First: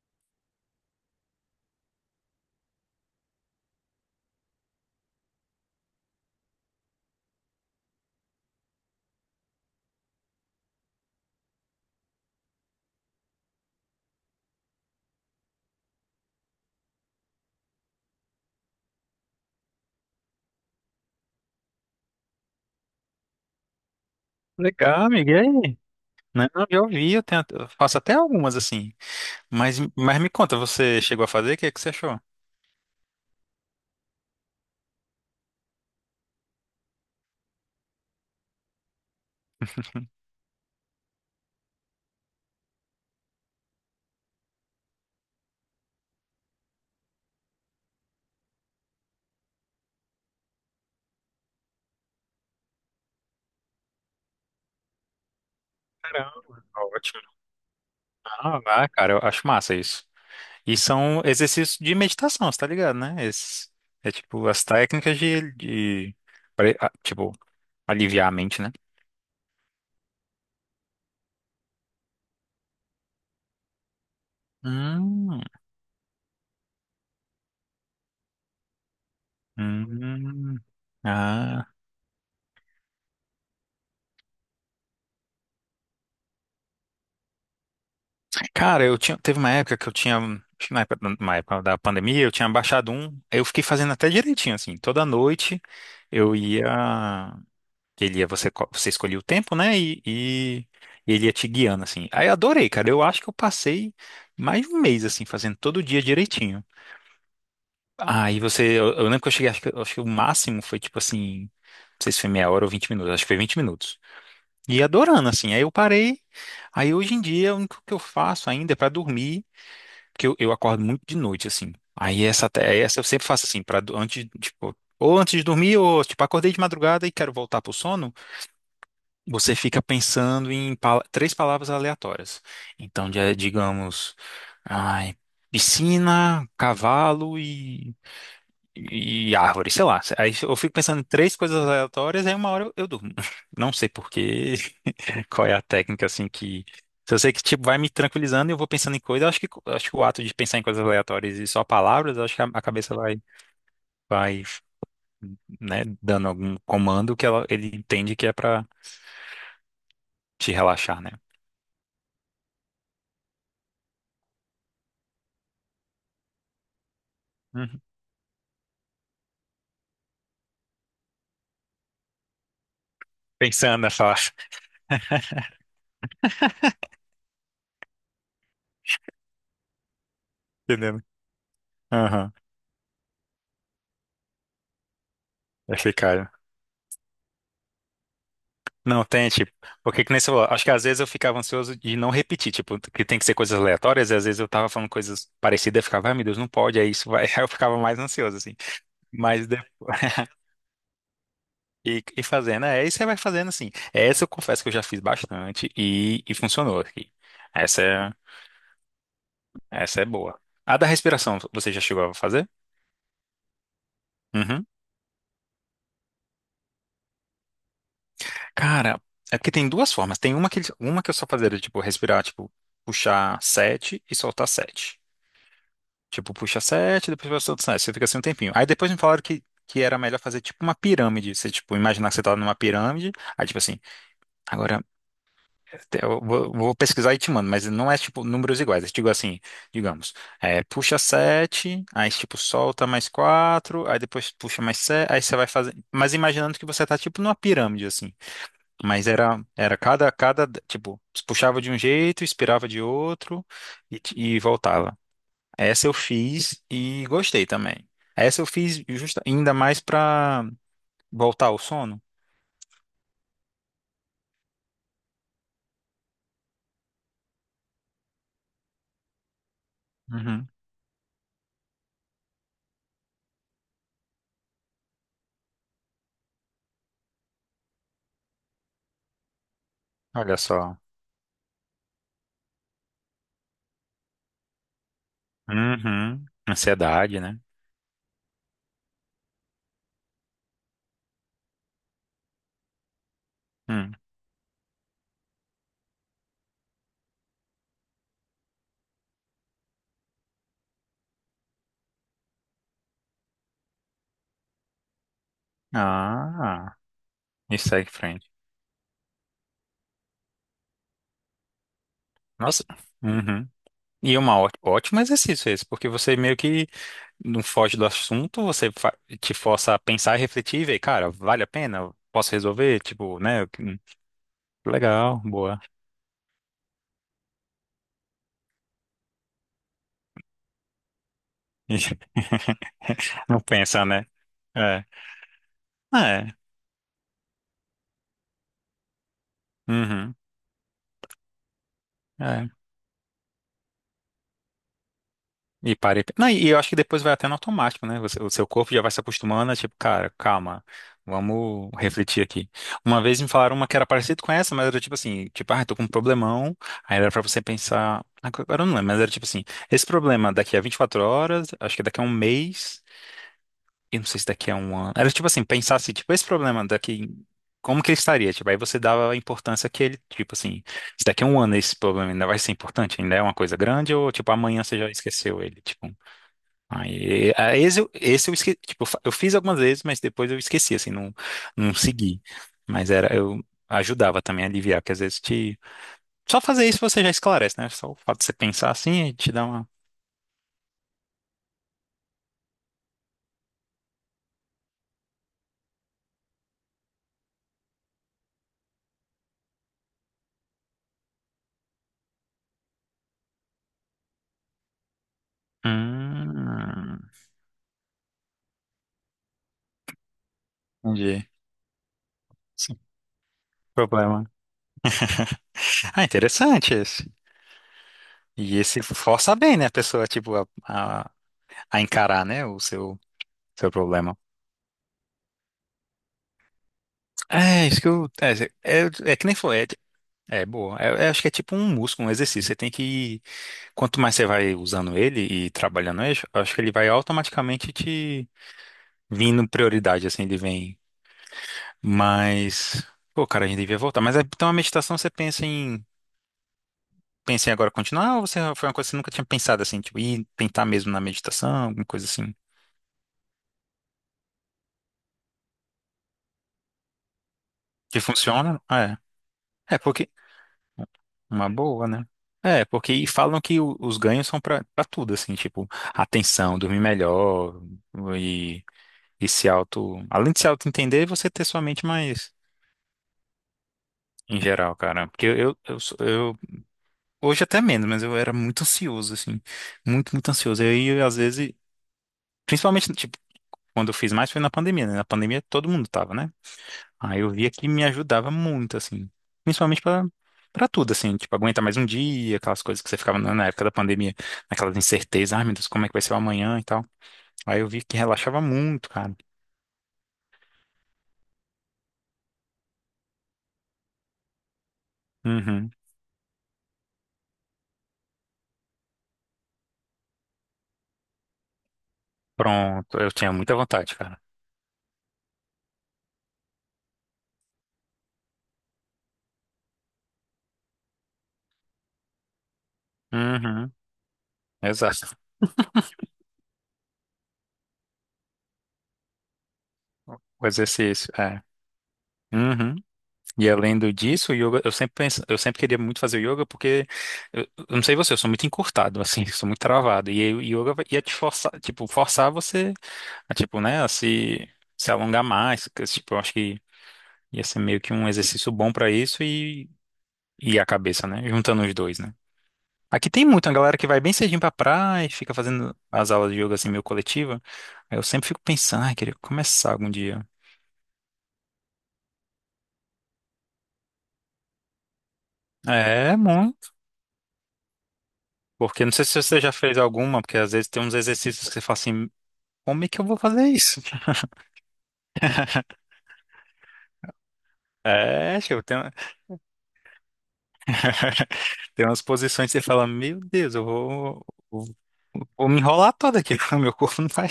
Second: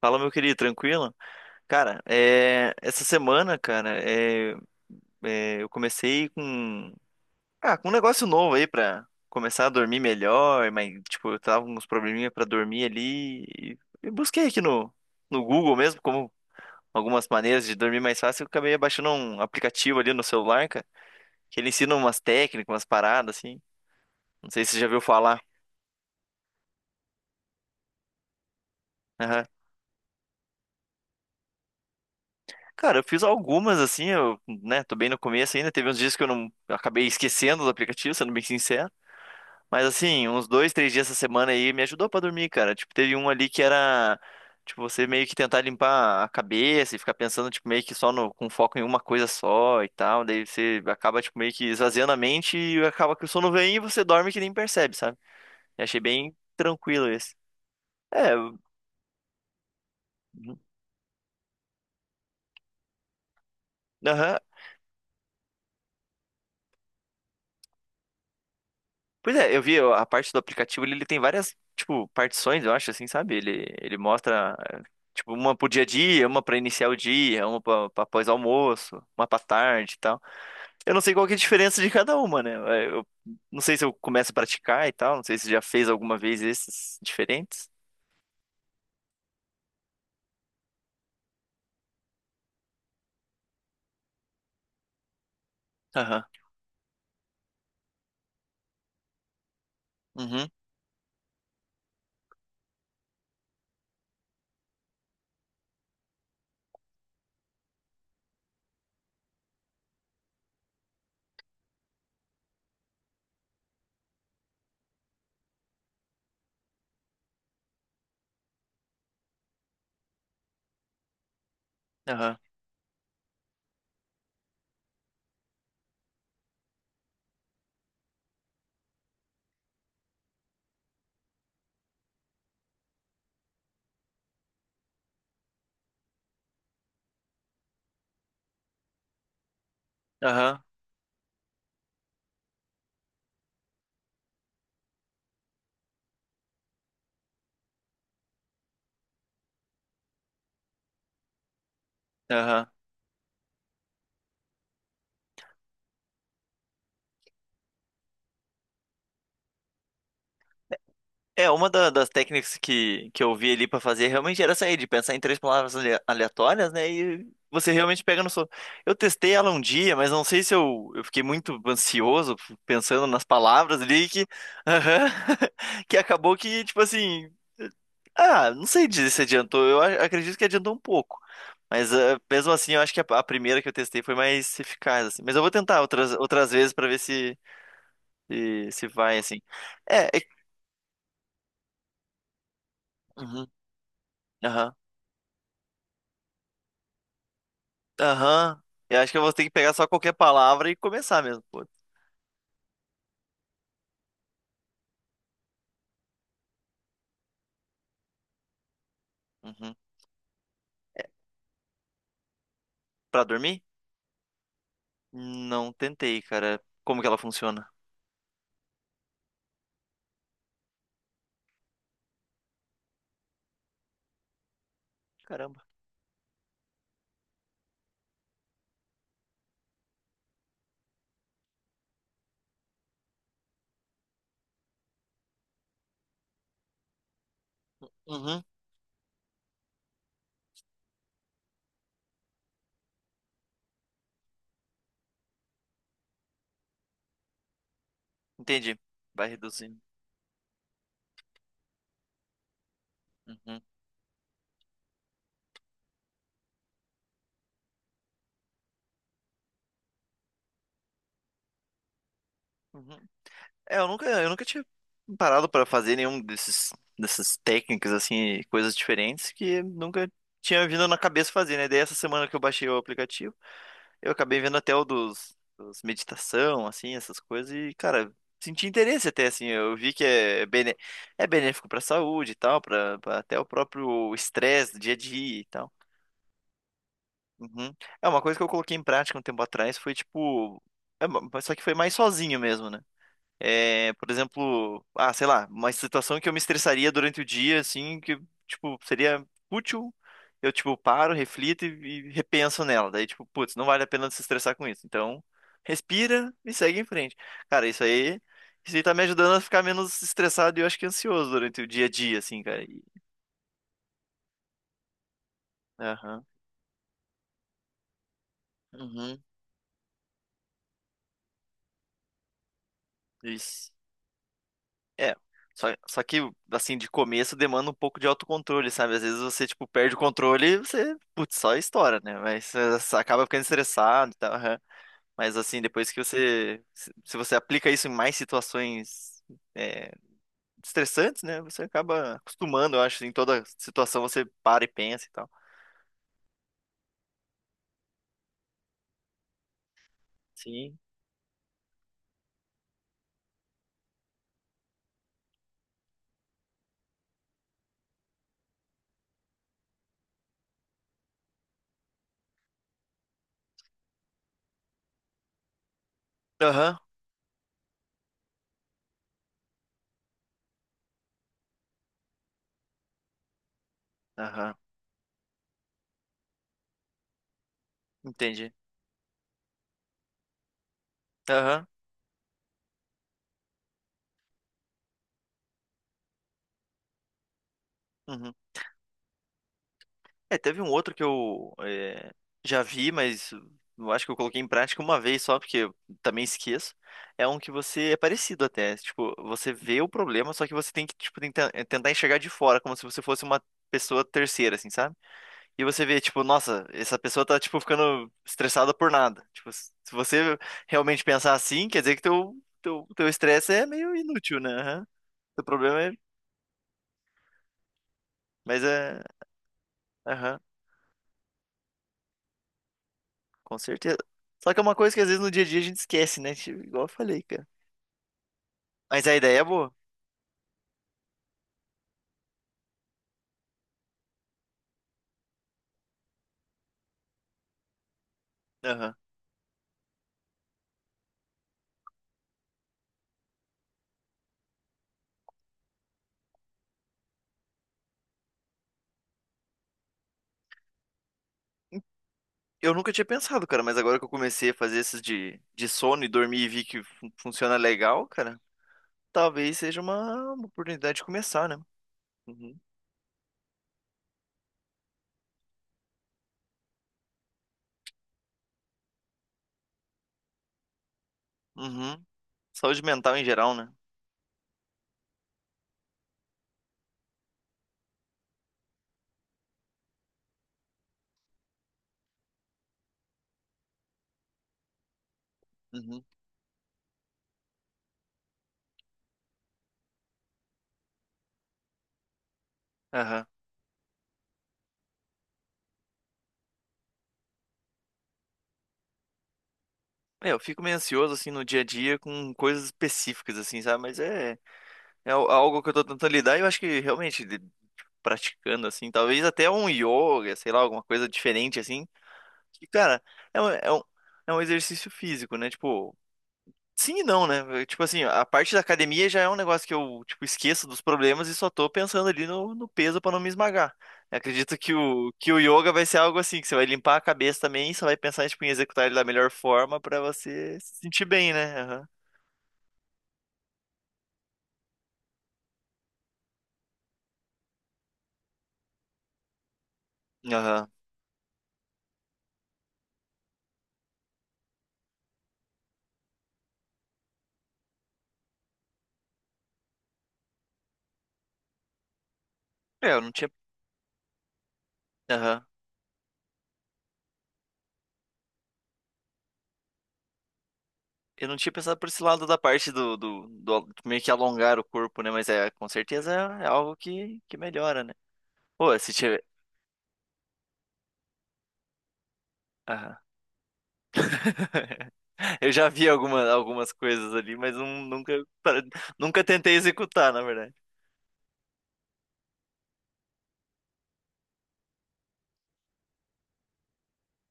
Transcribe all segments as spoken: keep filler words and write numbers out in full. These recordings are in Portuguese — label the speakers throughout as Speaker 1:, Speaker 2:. Speaker 1: Fala, meu querido, tranquilo? Cara, é, essa semana, cara, é, é, eu comecei com, ah, com um negócio novo aí pra começar a dormir melhor, mas, tipo, eu tava com uns probleminha pra dormir ali e, e busquei aqui no, no Google mesmo, como algumas maneiras de dormir mais fácil. Eu acabei baixando um aplicativo ali no celular, cara, que ele ensina umas técnicas, umas paradas, assim. Não sei se você já viu
Speaker 2: Legal, amiga. E
Speaker 1: falar.
Speaker 2: aí? Né? Não, eu vi, eu tenho, eu faço até algumas assim.
Speaker 1: Aham.
Speaker 2: Mas, mas me conta, você chegou a fazer? O que é que você achou?
Speaker 1: Cara, eu fiz algumas assim, eu, né, tô bem no começo ainda. Teve uns dias que eu não eu acabei esquecendo do aplicativo, sendo bem sincero. Mas assim, uns dois, três dias essa semana aí me ajudou pra dormir, cara. Tipo, teve um ali que era, tipo, você meio que tentar limpar a cabeça e ficar pensando, tipo, meio que só no, com foco em uma coisa só e tal. Daí você acaba, tipo, meio que esvaziando a mente e acaba que o sono vem e você dorme que nem percebe, sabe? Eu achei
Speaker 2: Caramba,
Speaker 1: bem tranquilo
Speaker 2: ótimo.
Speaker 1: esse. É, eu-
Speaker 2: Ah, ah, cara, eu acho massa isso. E são exercícios de meditação, você tá ligado, né? Esses, é
Speaker 1: aham.
Speaker 2: tipo as técnicas de, de pare- ah, tipo, aliviar a mente, né?
Speaker 1: Pois é, eu vi a parte do aplicativo, ele, ele tem várias, tipo, partições, eu acho, assim, sabe? Ele, ele mostra, eh, tipo,
Speaker 2: Hum,
Speaker 1: uma pro dia a dia, uma pra iniciar o dia, uma pra, pra pós-almoço, uma pra tarde e tal.
Speaker 2: hum.
Speaker 1: Eu não sei qual que é a
Speaker 2: Ah,
Speaker 1: diferença de cada uma, né? Eh, Eu não sei se eu começo a praticar e tal, não sei se você já fez alguma vez esses diferentes.
Speaker 2: cara, eu tinha, teve uma época que eu tinha, acho que na época, na época da pandemia, eu tinha baixado um, aí eu fiquei fazendo até direitinho, assim, toda noite
Speaker 1: Aham,
Speaker 2: eu ia, ele ia, você, co- você escolhia o tempo, né, e,
Speaker 1: uhum,
Speaker 2: e ele ia te guiando, assim. Aí eu adorei, cara, eu acho que eu passei mais de um mês, assim, fazendo todo dia direitinho. Aí você, eu, eu lembro que eu cheguei, acho que, acho que o máximo foi, tipo assim, não sei se foi meia hora ou vinte minutos, acho que foi vinte minutos. E adorando, assim, aí eu parei, aí hoje em dia, o único que eu faço ainda é pra dormir, porque eu, eu acordo muito de noite, assim. Aí
Speaker 1: aham,
Speaker 2: essa, até- essa eu sempre faço assim, para antes, tipo, ou antes de dormir, ou tipo, acordei de madrugada e quero voltar pro sono, você fica pensando em pala- três palavras aleatórias. Então, já, é, digamos, ai, piscina, cavalo e, e árvore, sei lá. Aí eu
Speaker 1: aham,
Speaker 2: fico pensando em três coisas aleatórias, aí uma hora eu, eu durmo. Não sei por quê. Qual é a técnica, assim, que. Se eu sei que, tipo, vai me tranquilizando e eu vou pensando em coisas, eu acho que, eu acho que o ato de pensar em coisas aleatórias e só palavras, eu acho que a, a
Speaker 1: aham.
Speaker 2: cabeça vai, vai, né, dando algum comando que ela, ele entende que é pra te relaxar, né?
Speaker 1: É, uma da- das técnicas que, que eu vi ali pra fazer realmente era essa aí, de pensar em três palavras ale- aleatórias, né? E você
Speaker 2: Uhum.
Speaker 1: realmente pega no sono. Eu testei ela um dia, mas não sei se eu, eu fiquei muito ansioso f- pensando nas palavras
Speaker 2: Pensando
Speaker 1: ali
Speaker 2: nessa.
Speaker 1: que... Aham. Que acabou que, tipo assim, ah, não sei dizer se adiantou. Eu a- acredito que adiantou um
Speaker 2: Entendendo?
Speaker 1: pouco. Mas ah,
Speaker 2: Aham.
Speaker 1: mesmo assim, eu acho que a, a primeira que eu testei foi mais eficaz, assim. Mas eu vou tentar
Speaker 2: Achei,
Speaker 1: outras,
Speaker 2: cara.
Speaker 1: outras vezes pra ver se, se, se
Speaker 2: Não,
Speaker 1: vai,
Speaker 2: tem,
Speaker 1: assim.
Speaker 2: tipo. Porque
Speaker 1: É,
Speaker 2: que nem
Speaker 1: é...
Speaker 2: você falou, acho que às vezes eu ficava ansioso de não repetir, tipo, que tem que ser
Speaker 1: Uhum,
Speaker 2: coisas aleatórias, e às vezes eu tava
Speaker 1: aham.
Speaker 2: falando coisas parecidas, eu ficava, ai meu Deus, não pode, é isso, vai. Aí eu ficava mais ansioso, assim.
Speaker 1: Aham. Eu acho que eu vou ter
Speaker 2: Mas
Speaker 1: que pegar
Speaker 2: depois.
Speaker 1: só qualquer palavra e começar mesmo. Pô.
Speaker 2: E, e fazendo, é, e você vai fazendo assim. Essa eu confesso que eu já fiz bastante e, e funcionou aqui. Essa é,
Speaker 1: Uhum.
Speaker 2: essa é boa. A da respiração, você já chegou a fazer?
Speaker 1: Pra dormir?
Speaker 2: Uhum.
Speaker 1: Não tentei, cara. Como que ela funciona?
Speaker 2: Cara, é porque tem duas formas. Tem uma que, uma que eu só fazia, era, tipo, respirar, tipo, puxar sete e soltar sete.
Speaker 1: Caramba.
Speaker 2: Tipo, puxa sete, depois solta sete. Você fica assim um tempinho. Aí depois me falaram que, que era melhor fazer, tipo, uma pirâmide. Você, tipo, imaginar que você tá numa pirâmide. Aí, tipo assim, agora. Eu vou, vou pesquisar e te mando, mas não é tipo
Speaker 1: Uhum.
Speaker 2: números iguais. Eu digo assim, digamos, é, puxa sete aí tipo solta mais quatro aí depois puxa mais sete aí você vai fazer. Mas imaginando que você tá tipo numa pirâmide assim.
Speaker 1: Entendi.
Speaker 2: Mas
Speaker 1: Vai
Speaker 2: era, era
Speaker 1: reduzindo.
Speaker 2: cada, cada, tipo, puxava de um jeito, expirava de outro
Speaker 1: Uhum.
Speaker 2: e, t- e voltava. Essa eu fiz e gostei também. Essa eu fiz justa, ainda mais pra voltar ao sono.
Speaker 1: Uhum. É, eu nunca, eu nunca tinha parado pra fazer nenhum desses, dessas técnicas, assim, coisas diferentes que nunca
Speaker 2: Uhum.
Speaker 1: tinha vindo na cabeça fazer, né? Daí essa semana que eu baixei o aplicativo. Eu acabei vendo até o dos, dos meditação, assim, essas coisas, e, cara, senti interesse até, assim, eu vi que
Speaker 2: Olha
Speaker 1: é, bene,
Speaker 2: só.
Speaker 1: é benéfico pra saúde e tal, pra, pra até o próprio estresse do dia a dia e tal.
Speaker 2: Uhum. Ansiedade, né?
Speaker 1: Uhum. É uma coisa que eu coloquei em prática um tempo atrás, foi tipo... é, ma- só que foi mais sozinho mesmo, né? É,
Speaker 2: Hum.
Speaker 1: por exemplo, ah, sei lá, uma situação que eu me estressaria durante o dia, assim, que, tipo, seria útil. Eu, tipo, paro, reflito e, e repenso nela. Daí, tipo, putz, não vale a pena se estressar com isso. Então, respira e
Speaker 2: Ah,
Speaker 1: segue em frente.
Speaker 2: e
Speaker 1: Cara,
Speaker 2: segue
Speaker 1: isso
Speaker 2: em
Speaker 1: aí,
Speaker 2: frente.
Speaker 1: isso aí tá me ajudando a ficar menos estressado e eu acho que ansioso durante o dia a dia, assim, cara.
Speaker 2: Nossa.
Speaker 1: E-
Speaker 2: Uhum. E é um ó- ótimo exercício esse, porque você
Speaker 1: Aham.
Speaker 2: meio que não foge do assunto, você fa-
Speaker 1: Uhum.
Speaker 2: te força a pensar e refletir e ver, cara, vale a pena? Eu posso resolver? Tipo, né? eu-
Speaker 1: Isso.
Speaker 2: hum,
Speaker 1: É,
Speaker 2: legal, boa.
Speaker 1: só, só que, assim, de começo demanda um pouco de autocontrole, sabe? Às vezes você, tipo, perde o controle e você, putz, só estoura, né? Mas eh, você acaba
Speaker 2: Não
Speaker 1: ficando
Speaker 2: pensa, né?
Speaker 1: estressado e tal. Aham.
Speaker 2: É.
Speaker 1: Mas, assim, depois que
Speaker 2: É.
Speaker 1: você... Se se você aplica isso em mais situações é,
Speaker 2: Uhum.
Speaker 1: estressantes, né? Você acaba
Speaker 2: É.
Speaker 1: acostumando, eu acho. Em toda situação você para e pensa e tal.
Speaker 2: E parei. Não, e eu acho que depois vai até no automático, né? Você- o seu corpo já vai se acostumando, é tipo, cara, calma,
Speaker 1: Sim.
Speaker 2: vamos refletir aqui. Uma vez me falaram uma que era parecida com essa, mas era tipo assim, tipo, ah, tô com um problemão. Aí era pra você pensar. Agora eu não lembro, mas era tipo assim, esse problema é daqui a vinte e quatro horas, acho que é daqui a um mês, e não sei se daqui a um ano. Era tipo assim, pensar assim, tipo, esse problema é
Speaker 1: Aham,
Speaker 2: daqui. Como que ele estaria? Tipo, aí você dava a importância que ele, tipo assim, se daqui a um ano esse problema ainda vai ser importante, ainda é uma coisa grande, ou tipo,
Speaker 1: aham,
Speaker 2: amanhã você já esqueceu ele, tipo. Aí, aí esse, eu- esse eu
Speaker 1: entendi.
Speaker 2: esqueci, tipo, eu fa- eu fiz algumas vezes, mas depois eu esqueci, assim, não,
Speaker 1: Aham,
Speaker 2: não segui. Mas era, eu ajudava também a aliviar, porque às vezes te... Só fazer isso você já esclarece, né? Só o fato de você
Speaker 1: uhum.
Speaker 2: pensar assim e te dá uma...
Speaker 1: É, teve um outro que eu é, já vi, mas eu acho que eu coloquei em prática uma vez só, porque eu também esqueço. É um que você é parecido até. Tipo, você vê o problema, só que você tem que, tipo, tenta- eh, tentar enxergar de fora, como se você fosse uma pessoa terceira, assim, sabe? E você vê, tipo, nossa, essa
Speaker 2: Hum,
Speaker 1: pessoa tá, tipo, ficando estressada por nada. Tipo, se você realmente
Speaker 2: entendi.
Speaker 1: pensar assim, quer dizer que teu,
Speaker 2: Sim,
Speaker 1: teu, teu estresse é meio
Speaker 2: problema.
Speaker 1: inútil, né? Aham. Teu problema é.
Speaker 2: Ah, interessante esse. E
Speaker 1: Mas
Speaker 2: esse
Speaker 1: é.
Speaker 2: força bem, né, a pessoa, tipo,
Speaker 1: Aham.
Speaker 2: a, a, a encarar, né, o seu,
Speaker 1: Com
Speaker 2: seu
Speaker 1: certeza.
Speaker 2: problema.
Speaker 1: Só que é uma coisa que às vezes no dia a dia a gente esquece, né? Tipo, igual eu falei, cara.
Speaker 2: É, isso que eu... É, é,
Speaker 1: Mas a
Speaker 2: é que nem
Speaker 1: ideia é
Speaker 2: foi, é,
Speaker 1: boa.
Speaker 2: é boa. É, é, acho que é tipo um músculo, um exercício. Você tem que ir quanto mais você vai usando ele e trabalhando ele, acho que ele vai automaticamente te
Speaker 1: Aham.
Speaker 2: vindo prioridade, assim, ele vem. Mas, pô, cara, a gente devia voltar. Mas é- então a meditação você pensa em. Pensa em agora continuar ou você foi uma coisa que você nunca tinha pensado assim, tipo, ir tentar mesmo na meditação, alguma coisa assim?
Speaker 1: Eu nunca tinha pensado, cara, mas agora que eu comecei a fazer esses de, de sono e dormir e vi que fun- funciona
Speaker 2: Que
Speaker 1: legal, cara,
Speaker 2: funciona? Ah,
Speaker 1: talvez
Speaker 2: é, é
Speaker 1: seja
Speaker 2: porque.
Speaker 1: uma, uma oportunidade de
Speaker 2: Uma
Speaker 1: começar, né?
Speaker 2: boa, né?
Speaker 1: Uhum.
Speaker 2: É, porque e falam que o- os ganhos são pra pra tudo, assim, tipo, atenção, dormir melhor e, e se auto. Além de se auto-entender, você ter sua mente
Speaker 1: Uhum.
Speaker 2: mais.
Speaker 1: Saúde mental em geral, né?
Speaker 2: Em geral, cara. Porque eu, eu, sou- eu- hoje até menos, mas eu era muito ansioso, assim. Muito, muito ansioso. E aí, às vezes, principalmente, tipo, quando eu fiz mais foi na pandemia, né? Na pandemia todo mundo
Speaker 1: Uhum.
Speaker 2: tava, né? Aí eu via que me ajudava muito, assim. Principalmente pra, pra tudo, assim. Tipo, aguentar mais um dia, aquelas coisas que você ficava
Speaker 1: Aham.
Speaker 2: na na época da pandemia, naquelas incertezas, ai meu Deus, como é que vai ser o amanhã e tal. Aí eu vi que relaxava muito, cara.
Speaker 1: É, eu fico meio ansioso, assim, no dia a dia com coisas específicas, assim, sabe? Mas é, é al- algo que
Speaker 2: Uhum.
Speaker 1: eu tô tentando lidar e eu acho que realmente de- praticando, assim, talvez até um yoga, sei lá, alguma coisa diferente, assim. E,
Speaker 2: Pronto,
Speaker 1: cara,
Speaker 2: eu tinha
Speaker 1: é um,
Speaker 2: muita
Speaker 1: é um,
Speaker 2: vontade, cara.
Speaker 1: é um exercício físico, né? Tipo, sim e não, né? Tipo assim, a parte da academia já é um negócio que eu, tipo, esqueço dos problemas e só tô pensando ali no, no peso pra não me
Speaker 2: Uhum.
Speaker 1: esmagar. Eu acredito que
Speaker 2: Exato.
Speaker 1: o, que o yoga vai ser algo assim, que você vai limpar a cabeça também e só vai pensar, tipo, em executar ele da melhor forma pra
Speaker 2: O
Speaker 1: você se sentir
Speaker 2: exercício,
Speaker 1: bem,
Speaker 2: é.
Speaker 1: né? Aham.
Speaker 2: Uhum. E além do disso, o yoga, eu sempre penso, eu sempre queria muito fazer yoga porque eu, eu não sei você, eu sou muito encurtado, assim, sou muito travado. E aí o
Speaker 1: Aham.
Speaker 2: yoga vai- ia te forçar, tipo, forçar você a, tipo, né, a se, se alongar mais. Que, tipo, eu acho que ia ser meio que um exercício bom pra isso e, e a cabeça, né? Juntando os dois, né?
Speaker 1: É, eu
Speaker 2: Aqui
Speaker 1: não
Speaker 2: tem
Speaker 1: tinha.
Speaker 2: muito, a galera que vai bem cedinho pra praia e fica
Speaker 1: Aham.
Speaker 2: fazendo as aulas de yoga assim meio coletiva. Aí eu sempre fico pensando, ai, queria começar algum dia.
Speaker 1: Eu não tinha pensado por esse lado da parte do, do, do meio que alongar o corpo, né? Mas é, com certeza
Speaker 2: É,
Speaker 1: é é algo que, que melhora, né? Pô,
Speaker 2: porque
Speaker 1: se
Speaker 2: não sei se
Speaker 1: tiver.
Speaker 2: você já fez alguma, porque às vezes tem uns exercícios que você fala assim, como é que eu vou fazer isso?
Speaker 1: Eu já vi alguma, algumas coisas ali, mas não, nunca,
Speaker 2: É,
Speaker 1: pra-
Speaker 2: tipo, tem, uma-
Speaker 1: nunca tentei executar, na verdade.
Speaker 2: tem umas posições que você fala, meu Deus, eu vou, vou, vou me enrolar toda aqui, meu corpo não vai.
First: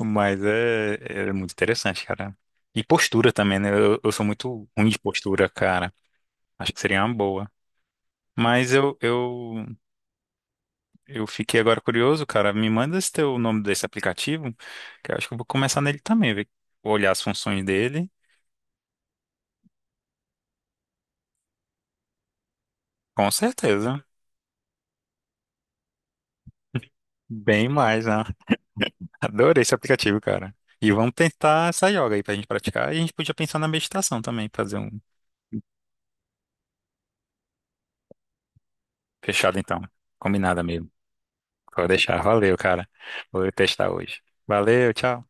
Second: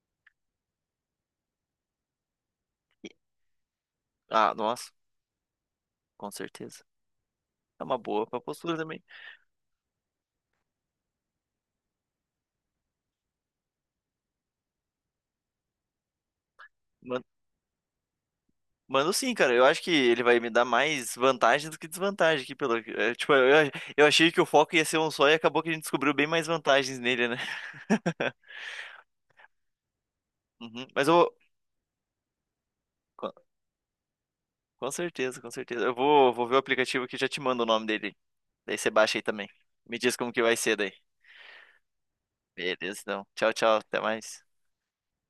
Speaker 2: Mas é, é muito interessante, cara. E
Speaker 1: E-
Speaker 2: postura também, né? Eu, eu sou
Speaker 1: Ah,
Speaker 2: muito ruim
Speaker 1: nossa,
Speaker 2: de postura, cara.
Speaker 1: com
Speaker 2: Acho que
Speaker 1: certeza.
Speaker 2: seria uma boa.
Speaker 1: É uma boa pra
Speaker 2: Mas
Speaker 1: postura
Speaker 2: eu,
Speaker 1: também.
Speaker 2: eu, eu fiquei agora curioso, cara. Me manda esse teu nome desse aplicativo, que eu acho que eu vou começar nele também, ver, olhar
Speaker 1: Man-
Speaker 2: as funções dele.
Speaker 1: Mando, sim, cara. Eu acho que ele vai me dar mais vantagem do que desvantagem aqui pelo... é,
Speaker 2: Com
Speaker 1: tipo, eu,
Speaker 2: certeza.
Speaker 1: eu achei que o foco ia ser um só e acabou que a gente descobriu bem mais vantagens nele, né?
Speaker 2: Bem mais, né? Adorei esse aplicativo, cara.
Speaker 1: Uhum.
Speaker 2: E
Speaker 1: Mas
Speaker 2: vamos
Speaker 1: eu vou.
Speaker 2: tentar essa yoga aí pra gente praticar. E a gente
Speaker 1: Com
Speaker 2: podia pensar na meditação também, fazer um
Speaker 1: com certeza, com certeza. Eu vou, vou ver o aplicativo aqui e já te mando o nome dele. Daí você baixa aí também.
Speaker 2: fechado então.
Speaker 1: Me diz como que vai
Speaker 2: Combinada
Speaker 1: ser
Speaker 2: mesmo.
Speaker 1: daí.
Speaker 2: Vou deixar. Valeu, cara.
Speaker 1: Beleza, então.
Speaker 2: Vou
Speaker 1: Tchau, tchau.
Speaker 2: testar
Speaker 1: Até
Speaker 2: hoje.
Speaker 1: mais.
Speaker 2: Valeu, tchau.